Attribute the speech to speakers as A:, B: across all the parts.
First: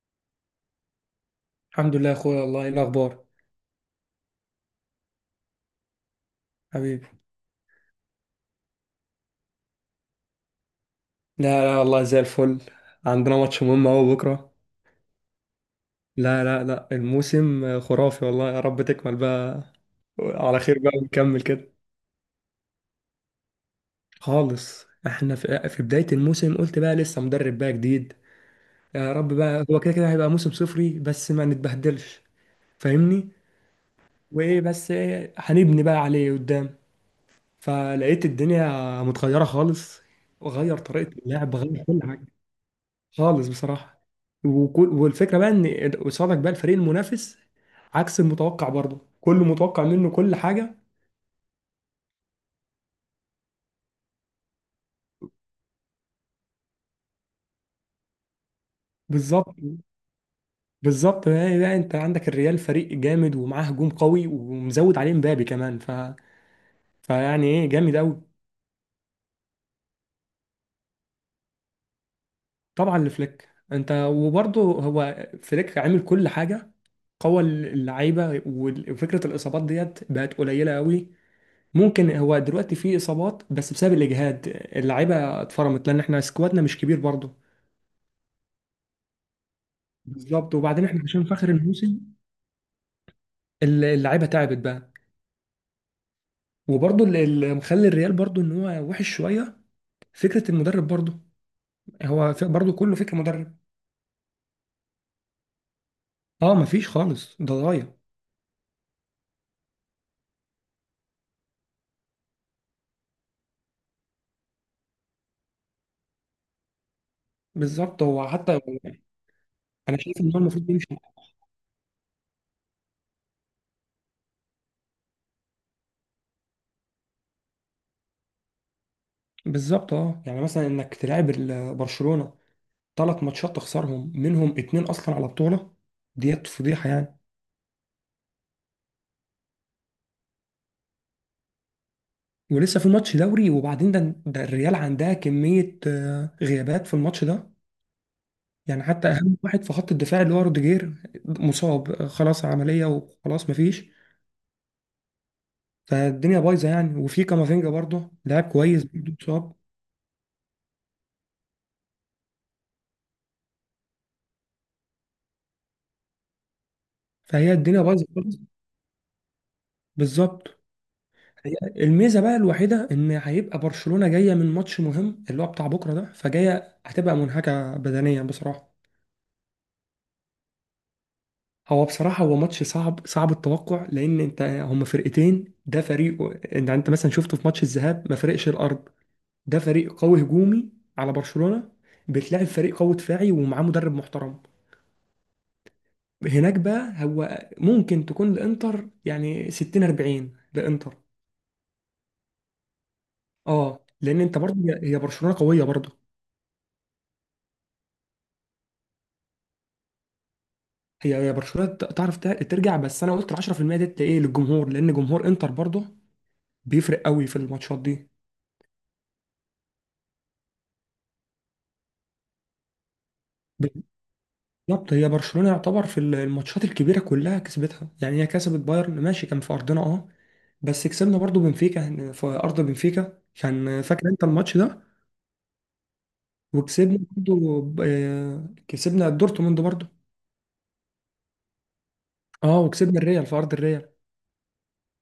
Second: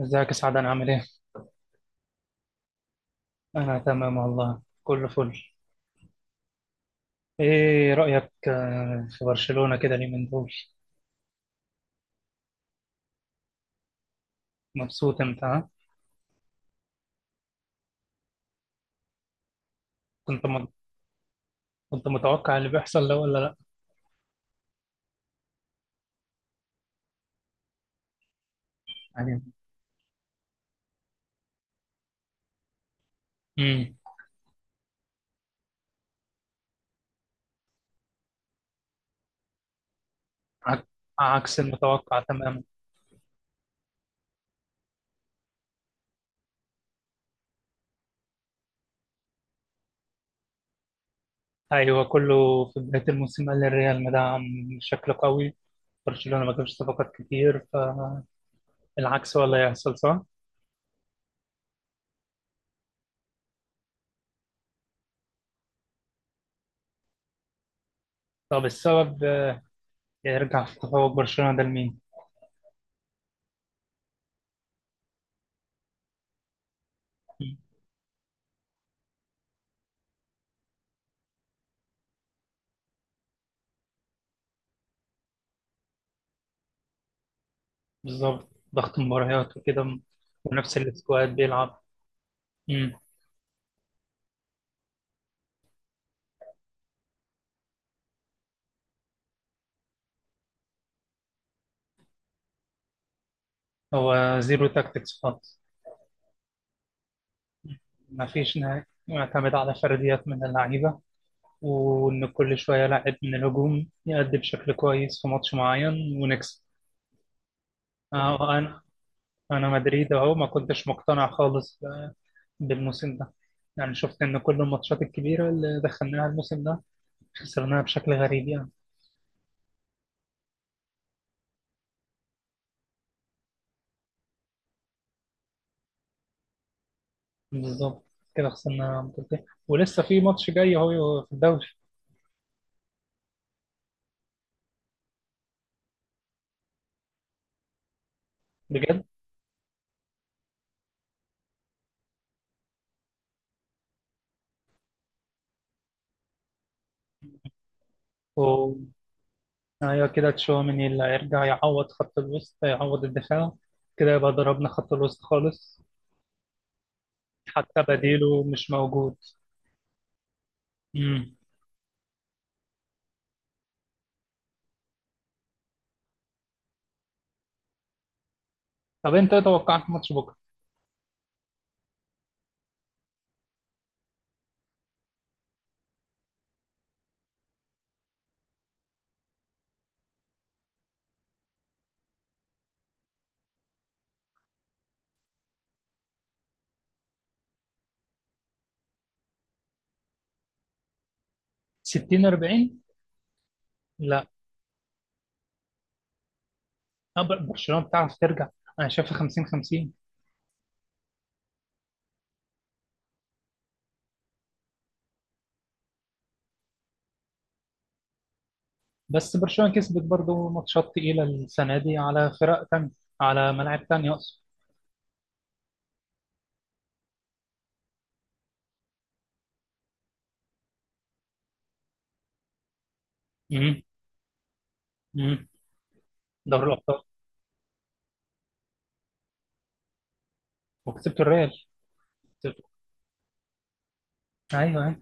A: ازيك يا سعد، انا عامل ايه؟
B: الحمد لله يا اخويا والله ايه الاخبار.
A: انا تمام والله، كله فل.
B: حبيبي،
A: ايه رأيك في برشلونة كده اليومين دول؟
B: لا لا والله زي الفل. عندنا ماتش مهم اهو بكره.
A: مبسوط انت، ها؟
B: لا لا لا الموسم خرافي والله، يا رب تكمل بقى
A: كنت
B: على
A: م...
B: خير بقى ونكمل كده.
A: كنت متوقع اللي بيحصل ده ولا لا؟
B: خالص، احنا في بداية الموسم قلت بقى لسه مدرب بقى جديد، يا رب
A: يعني،
B: بقى هو كده كده هيبقى موسم صفري بس ما نتبهدلش. فاهمني.
A: امم
B: وايه بس إيه هنبني بقى عليه قدام، فلقيت الدنيا متغيرة خالص، وغير
A: عك...
B: طريقة اللعب
A: عكس
B: غير كل
A: المتوقع
B: حاجة.
A: تماما.
B: خالص بصراحة. وكل والفكرة بقى ان قصادك بقى الفريق المنافس عكس المتوقع برضه كله متوقع منه كل حاجة.
A: ايوه، كله في بداية الموسم قال الريال مدعم بشكل قوي، برشلونة ما جابش صفقات كتير، فالعكس هو
B: بالظبط.
A: اللي هيحصل صح؟
B: بالظبط بقى، انت عندك الريال فريق جامد ومعاه هجوم قوي ومزود عليه مبابي كمان فيعني ايه جامد قوي.
A: طب السبب يرجع في تفوق برشلونة ده لمين؟
B: طبعا لفليك انت، وبرضه هو فليك عامل كل حاجة، قوى اللعيبة وفكرة الإصابات ديت بقت قليلة قوي. ممكن هو دلوقتي في إصابات بس بسبب الإجهاد، اللعيبة اتفرمت لأن احنا سكوادنا مش كبير برضه.
A: بالظبط، ضغط مباريات وكده.
B: بالظبط
A: ونفس
B: وبعدين احنا عشان في
A: السكواد
B: اخر
A: بيلعب.
B: الموسم
A: مم.
B: اللعيبه تعبت بقى. وبرضه اللي مخلي الريال برضه ان هو وحش شويه فكره المدرب برضه، هو برضه كله فكره مدرب.
A: هو زيرو تاكتكس خالص.
B: اه مفيش خالص، ده ضايع.
A: مفيش نهاية، معتمد على فرديات من اللعيبة، وإن كل شوية لاعب من الهجوم يأدي بشكل كويس في ماتش معين ونكسب.
B: بالظبط. هو
A: آه،
B: حتى
A: أنا أنا
B: انا
A: مدريد
B: شايف ان
A: أهو
B: هو
A: ما
B: المفروض يمشي.
A: كنتش مقتنع خالص بالموسم ده. يعني شفت إن كل الماتشات الكبيرة اللي دخلناها الموسم ده خسرناها بشكل غريب يعني.
B: بالظبط، اه يعني مثلا انك تلعب برشلونه ثلاث ماتشات تخسرهم، منهم اتنين اصلا على بطوله، ديت فضيحه يعني.
A: بالظبط، كده خسرنا بطولتين ولسه في ماتش جاي أهو في الدوري.
B: ولسه في ماتش دوري، وبعدين ده الريال عندها كميه غيابات في الماتش ده، يعني حتى اهم واحد في خط الدفاع اللي هو روديجير مصاب خلاص، عمليه وخلاص مفيش. فالدنيا بايظه يعني، وفي كامافينجا برضه لاعب كويس
A: بجد.
B: برضه مصاب.
A: ايوه كده، تشواميني اللي هيرجع يعوض خط الوسط يعوض الدفاع، كده يبقى ضربنا خط الوسط خالص.
B: فهي
A: حتى
B: الدنيا بايظه خالص.
A: بديله مش موجود.
B: بالظبط.
A: امم
B: هي الميزه بقى الوحيده ان هيبقى برشلونه جايه من ماتش مهم اللي هو بتاع بكره ده، فجايه هتبقى منهكه بدنيا بصراحه.
A: طب انت ايه توقعك ماتش بكره؟
B: هو بصراحه هو ماتش صعب، صعب التوقع، لان انت هما فرقتين. ده فريق، انت انت مثلا شفته في ماتش الذهاب ما فرقش الارض، ده فريق قوي هجومي على برشلونة. بتلاعب فريق قوي دفاعي ومعاه مدرب محترم. هناك بقى هو ممكن تكون الانتر يعني 60 40 لانتر.
A: 60-40؟
B: اه لان
A: لا،
B: انت برضه هي هي برشلونة قوية برضه.
A: برشلونه بتعرف ترجع، انا شايفها 50-50.
B: هي هي برشلونة تعرف ترجع، بس انا قلت ال 10% ديت ايه للجمهور، لان جمهور انتر برضه بيفرق قوي في الماتشات دي.
A: بس برشلونه كسبت برضه ماتشات تقيله السنه دي على فرق تانية، على ملاعب تانية اقصد.
B: بالظبط. هي برشلونة يعتبر في الماتشات الكبيرة كلها كسبتها، يعني هي كسبت بايرن ماشي كان في ارضنا اه، بس كسبنا برضو بنفيكا في ارض بنفيكا، كان
A: امم
B: فاكر انت الماتش ده.
A: امم دوري
B: وكسبنا
A: الابطال.
B: برضو كسبنا دورتموند برضو.
A: وكسبت الريال،
B: اه
A: كسبت.
B: وكسبنا الريال في ارض الريال.
A: ايوه، أيوة.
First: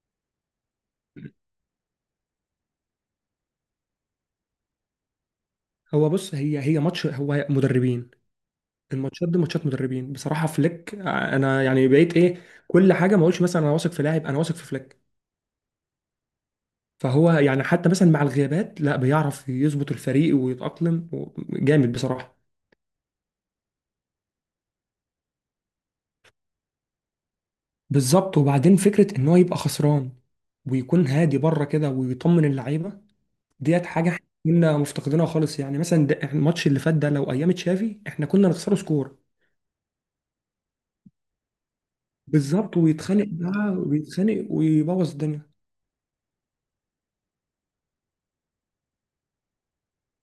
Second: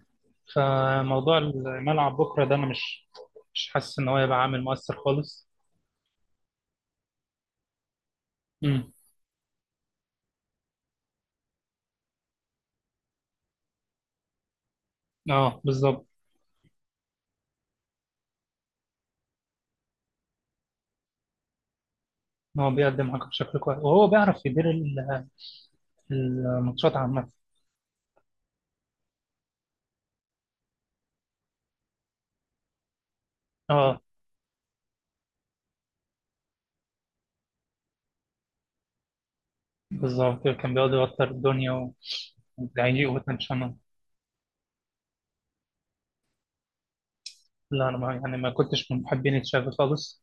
A: فموضوع الملعب بكره ده انا مش حاسس ان هو يبقى عامل مؤثر خالص.
B: هو بص، هي هي ماتش هو مدربين،
A: امم
B: الماتشات دي ماتشات مدربين بصراحة. فليك، انا يعني بقيت ايه، كل حاجة ما اقولش مثلا انا واثق في لاعب، انا واثق في فليك.
A: اه بالظبط.
B: فهو يعني حتى مثلا مع الغيابات لا بيعرف يظبط الفريق ويتأقلم جامد بصراحة.
A: هو بيقدم حاجه بشكل كويس، وهو بيعرف يدير الماتشات عامه.
B: بالظبط، وبعدين فكرة ان هو يبقى خسران ويكون هادي بره كده ويطمن اللعيبة، ديت
A: اه
B: حاجه احنا كنا مفتقدينها خالص. يعني مثلا ده إحنا الماتش اللي فات ده لو ايام تشافي احنا كنا نخسره سكور.
A: بالظبط، كان بيقعد يوتر الدنيا
B: بالظبط،
A: والعيق
B: ويتخانق بقى
A: وتنشنه.
B: ويتخانق ويبوظ الدنيا.
A: لا انا، ما يعني ما كنتش من محبين تشافي خالص.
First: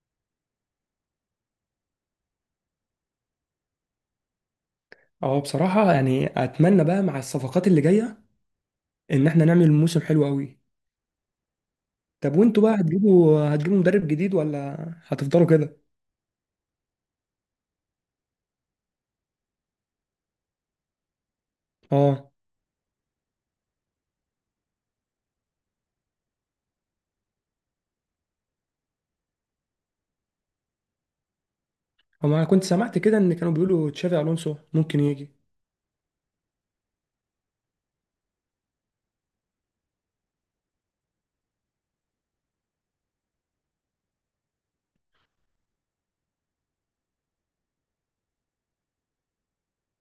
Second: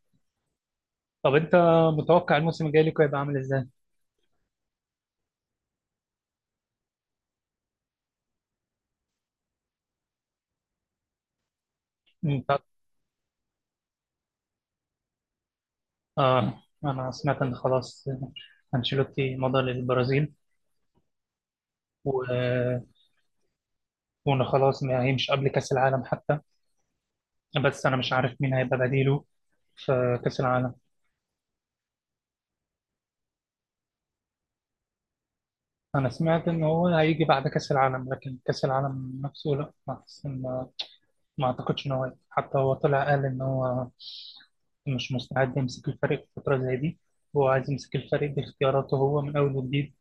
A: طب انت متوقع الموسم الجاي لكم هيبقى عامل ازاي؟
B: اه بصراحه يعني اتمنى بقى مع الصفقات اللي جايه ان احنا نعمل موسم حلو قوي. طب
A: انت.
B: وانتوا بقى هتجيبوا مدرب جديد، ولا هتفضلوا كده؟
A: اه، انا سمعت ان خلاص انشيلوتي مضى للبرازيل، و...
B: اه.
A: وان خلاص ما هيمش قبل كاس العالم حتى، بس انا مش عارف مين هيبقى بديله في كاس العالم.
B: هو انا كنت سمعت كده ان كانوا بيقولوا تشافي الونسو ممكن يجي.
A: انا سمعت ان هو هيجي بعد كاس العالم، لكن كاس العالم نفسه لا. بس ما اعتقدش ان هو هيجي. حتى هو طلع قال ان هو مش مستعد يمسك الفريق في فتره زي دي، هو عايز يمسك الفريق باختياراته هو من اول وجديد،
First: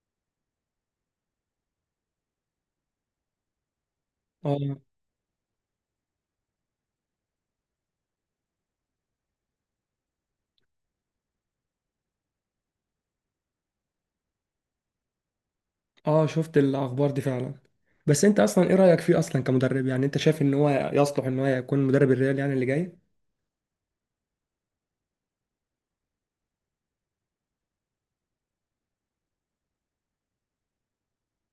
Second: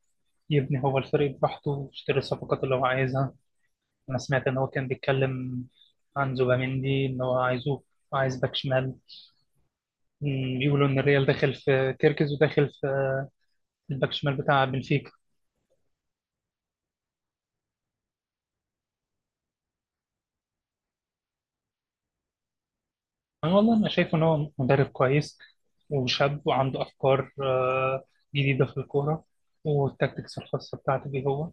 A: يبني هو الفريق براحته ويشتري الصفقات اللي هو عايزها. انا سمعت ان هو
B: اه.
A: كان بيتكلم عن زوباميندي، ان هو عايزه، عايز باك شمال. بيقولوا ان الريال داخل في كيركز وداخل في الباك شمال بتاع بنفيكا.
B: اه شفت الاخبار دي فعلا، بس انت اصلا ايه رايك فيه اصلا كمدرب؟ يعني انت شايف ان هو يصلح ان هو يكون مدرب الريال يعني اللي جاي؟
A: أنا والله، أنا شايف إن هو مدرب كويس وشاب، وعنده أفكار جديدة في الكورة، والتكتكس الخاصة بتاعته بيه هو،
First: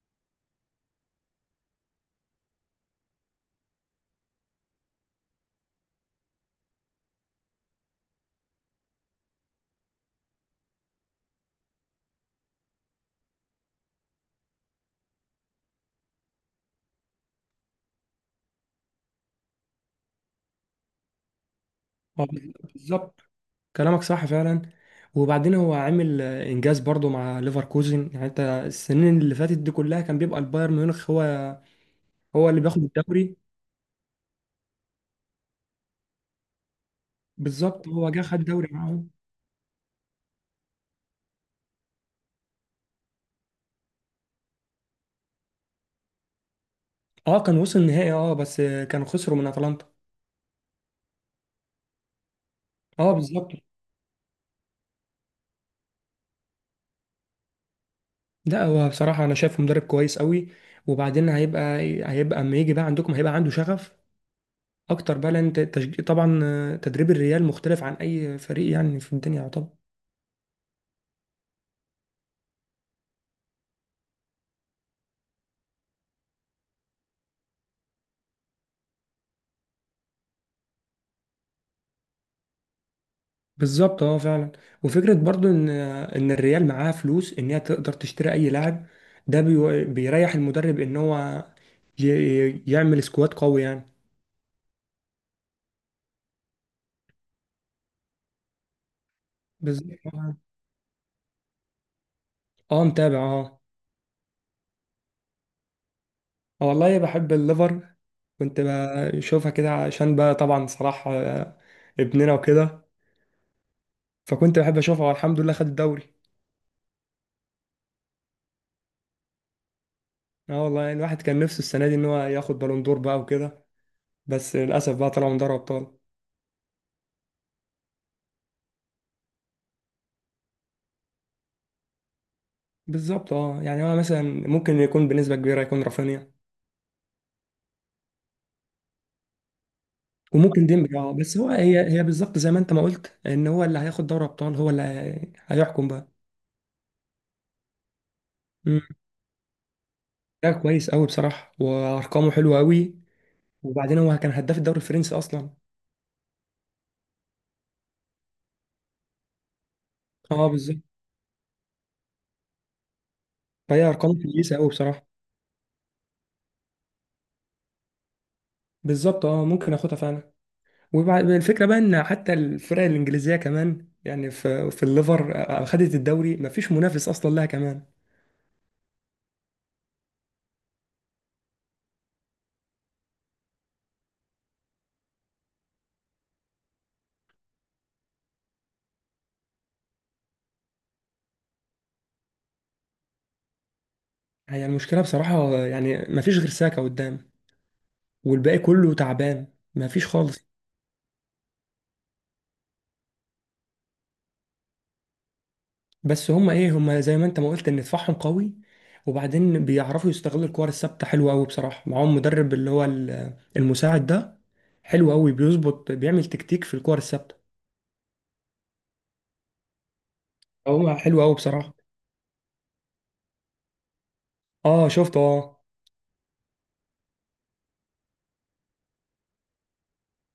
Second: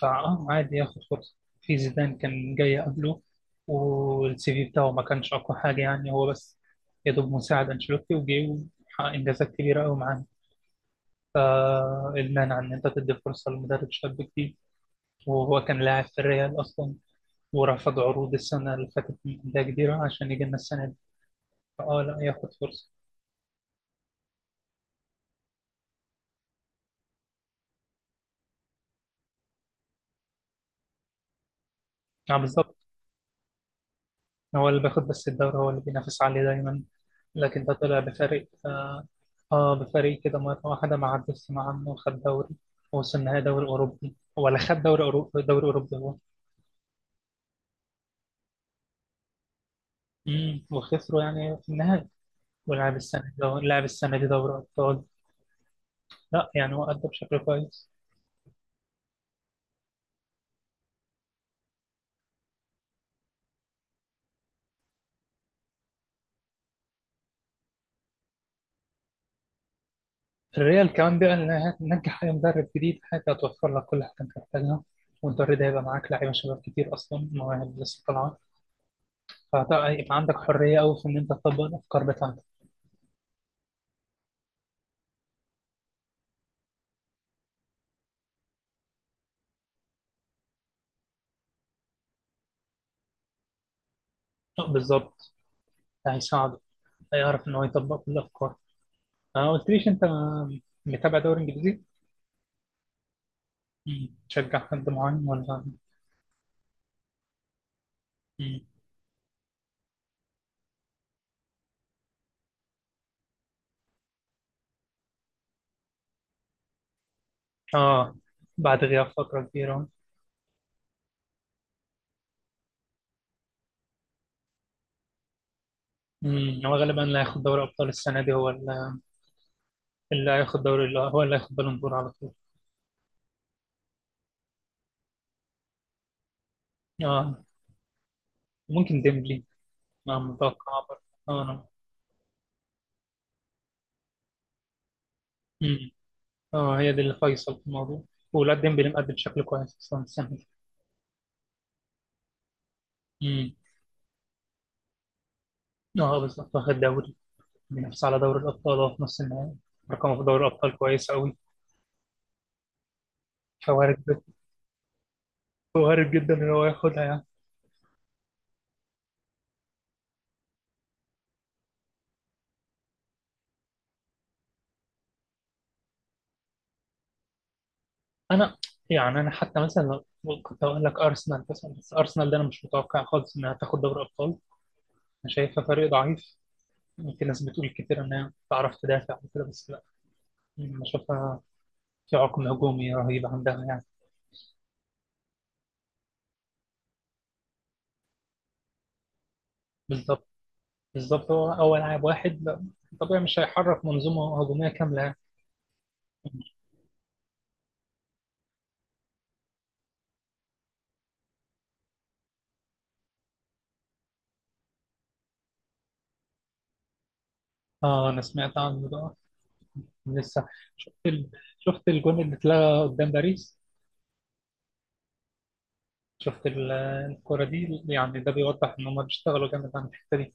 A: فأه، عادي ياخد فرصة. في زيدان كان جاي قبله، والسي في بتاعه ما كانش أقوى حاجة، يعني هو بس يا دوب مساعد أنشيلوتي، وجه وحقق إنجازات كبيرة أوي معاه. فالمانع إن أنت تدي فرصة لمدرب شاب جديد؟ وهو كان لاعب في الريال أصلا، ورفض عروض السنة اللي فاتت من أندية كبيرة عشان يجي لنا السنة دي. فأه، لا،
B: هو
A: ياخد فرصة.
B: بالظبط، كلامك صح فعلا. وبعدين هو عامل انجاز برضو مع ليفركوزن. يعني انت السنين اللي فاتت دي كلها كان بيبقى البايرن ميونخ هو
A: يعني
B: هو اللي
A: بالظبط،
B: بياخد الدوري.
A: هو اللي بياخد، بس الدوري هو اللي بينافس عليه دايما، لكن ده
B: بالظبط،
A: طلع
B: هو جه خد
A: بفريق،
B: دوري معاهم.
A: بفريق كده مرة واحدة ما عدتش مع عنه وخد دوري، ووصل النهائي دوري أوروبي، ولا خد دوري أوروبي، دوري أوروبي هو.
B: اه كان وصل النهائي، اه بس كانوا خسروا من اتلانتا.
A: وخسروا يعني في النهائي. ولعب
B: اه
A: السنة
B: بالظبط.
A: دي، لعب السنة دي دوري أبطال. لا يعني هو أدى بشكل كويس.
B: لا هو بصراحة انا شايفه مدرب كويس قوي. وبعدين هيبقى، هيبقى اما يجي بقى عندكم هيبقى عنده شغف اكتر بقى، لان طبعا تدريب الريال مختلف عن اي فريق يعني في الدنيا طبعا.
A: الريال كمان بقى، اللي هتنجح أي مدرب جديد، حاجة هتوفر لك كل حاجة أنت محتاجها، والدوري ده هيبقى معاك لعيبة شباب كتير أصلا، مواهب لسه طالعة، فهيبقى عندك حرية أوي في إن أنت تطبق الأفكار بتاعتك.
B: بالظبط اه فعلا. وفكره برضو ان ان الريال معاها فلوس ان هي تقدر تشتري اي لاعب، ده بيريح المدرب ان هو ي... يعمل سكواد قوي يعني.
A: بالظبط، هيساعده، هيعرف ان هو يطبق كل الافكار. ما قلتليش انت،
B: بالظبط
A: متابع دوري انجليزي؟
B: اه، متابع اه.
A: مم. تشجع حد معين ولا؟
B: والله بحب الليفر.
A: مم.
B: كنت بشوفها كده عشان بقى طبعا صلاح ابننا وكده، فكنت بحب اشوفها والحمد لله خد الدوري.
A: اه، بعد غياب فتره كبيره.
B: اه والله الواحد كان نفسه السنه دي ان هو ياخد بالون دور بقى وكده، بس للاسف بقى طلعوا من دوري ابطال.
A: مم. هو غالبا اللي هياخد دوري ابطال السنه دي هو اللي، اللي هياخد دوري، اللي هو اللي هياخد بالون دور على طول.
B: بالظبط. اه يعني هو مثلا ممكن يكون بنسبه كبيره يكون رافينيا،
A: اه. ممكن ديمبلي. آه،
B: وممكن
A: متوقع
B: ديمبلي
A: برضه.
B: اه، بس هو
A: اه أنا-
B: هي هي بالظبط زي ما انت ما قلت ان هو اللي هياخد دوري ابطال هو هيحكم
A: مم.
B: بقى.
A: اه، هي دي اللي فيصل في الموضوع. ولا
B: مم.
A: ديمبلي مقدم بشكل كويس اصلا السنه دي.
B: ده كويس قوي بصراحه وارقامه حلوه قوي.
A: مم.
B: وبعدين هو كان هداف الدوري الفرنسي اصلا.
A: اه بالظبط، واخد دوري، بينافس على دوري الأبطال وهو في نص النهائي، رقمه في دوري
B: اه
A: الأبطال
B: بالظبط.
A: كويس أوي،
B: فهي
A: فوارد.
B: ارقامه كويسه قوي بصراحه.
A: وارد جدا إن هو ياخدها يعني.
B: بالظبط اه ممكن اخدها فعلا. وبعد الفكره بقى ان حتى الفرق الانجليزيه كمان، يعني في الليفر خدت الدوري مفيش منافس اصلا لها كمان.
A: أنا يعني، أنا حتى مثلا، كنت أقول لك أرسنال مثلا. بس أرسنال ده أنا مش متوقع خالص إنها تاخد دوري أبطال. أنا شايفها فريق ضعيف. في ناس بتقول كتير إنها بتعرف تدافع وكده، بس لا، أنا شايفها في عقم هجومي رهيب عندها يعني.
B: هي المشكله بصراحه، يعني مفيش غير ساكا قدام والباقي كله تعبان، مفيش
A: بالظبط،
B: خالص.
A: بالظبط، هو لاعب واحد، لا، طبيعي مش هيحرك منظومة هجومية كاملة يعني.
B: بس هم ايه، هم زي ما انت ما قلت ان دفاعهم قوي، وبعدين بيعرفوا يستغلوا الكور الثابته حلوه قوي بصراحه، معاهم مدرب اللي هو المساعد ده حلو قوي بيظبط، بيعمل تكتيك في الكور الثابته.
A: آه، أنا سمعت عنه ده لسه.
B: هو
A: شفت
B: حلو
A: ال...
B: قوي بصراحه.
A: شفت الجون اللي اتلغى قدام باريس؟
B: اه شفته اه.
A: شفت الكرة دي؟ يعني ده بيوضح ان هم بيشتغلوا جامد على الحتة دي.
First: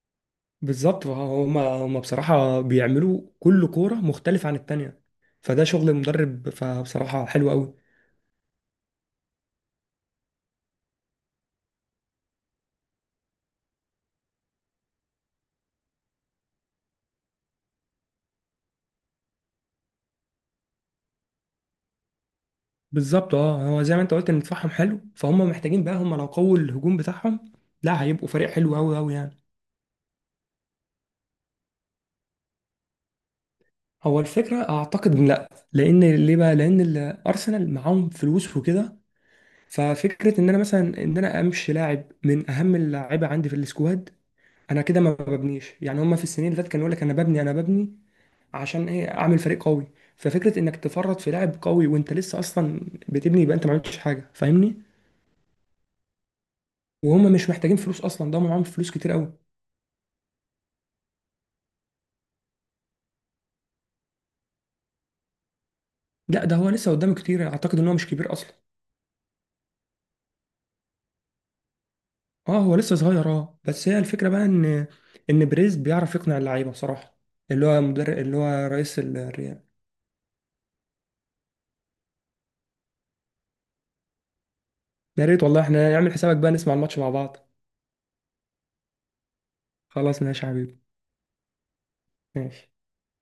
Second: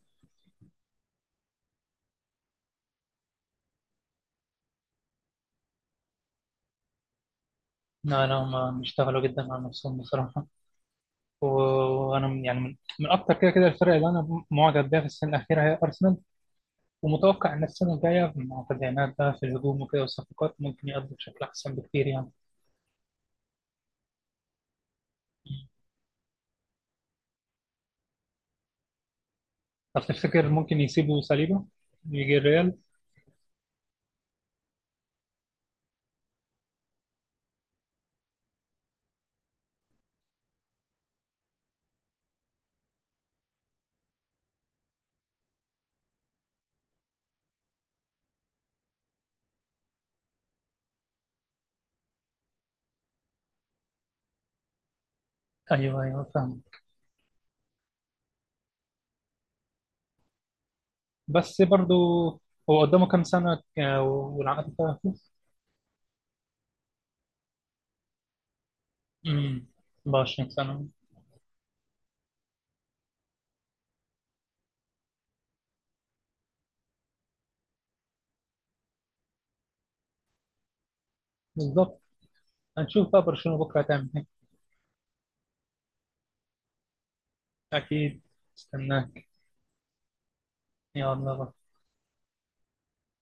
B: بالظبط، هم هم بصراحه بيعملوا كل كوره مختلفه عن التانيه، فده شغل المدرب فبصراحه حلو قوي.
A: لا لا، هم بيشتغلوا جدا على نفسهم بصراحة. و- وانا يعني من اكتر كده كده الفرق اللي انا معجب بيها في السنة الأخيرة هي ارسنال. ومتوقع ان السنة الجاية مع تدعيمات بقى في الهجوم وكده والصفقات، ممكن يقضوا بشكل احسن بكتير يعني.
B: بالظبط اه، هو زي ما انت قلت ان دفاعهم حلو، فهم محتاجين بقى، هم لو قووا الهجوم بتاعهم لا هيبقوا فريق حلو قوي قوي يعني.
A: طب تفتكر ممكن يسيبوا صليبه يجي الريال؟
B: هو الفكرة أعتقد إن لأ. لأن ليه بقى؟ لأن الأرسنال معاهم فلوس وكده. ففكرة إن أنا مثلا إن أنا أمشي لاعب من أهم اللعيبة عندي في السكواد، أنا كده ما ببنيش. يعني هما في السنين اللي فاتت كانوا يقول لك أنا ببني عشان إيه؟ أعمل فريق قوي. ففكرة إنك تفرط في لاعب قوي وأنت لسه أصلا بتبني، يبقى أنت ما عملتش حاجة، فاهمني؟
A: ايوه، ايوه، فاهم.
B: وهم مش محتاجين فلوس أصلا، ده معاهم فلوس كتير قوي.
A: بس برضو هو قدامه كام سنة والعقد بتاعه؟
B: لا ده هو لسه قدامه كتير، أعتقد إن هو مش كبير أصلا.
A: امم، 24 سنة.
B: اه هو لسه صغير، اه بس هي الفكره بقى ان ان بريز بيعرف يقنع اللعيبه بصراحه، اللي هو مدرب اللي هو رئيس الريال.
A: بالضبط. هنشوف بقى برشلونة بكرة هتعمل ايه.
B: يا ريت والله احنا نعمل حسابك بقى نسمع الماتش مع بعض.
A: أكيد، استناك.
B: خلاص ماشي يا حبيبي.
A: يا الله.
B: ماشي.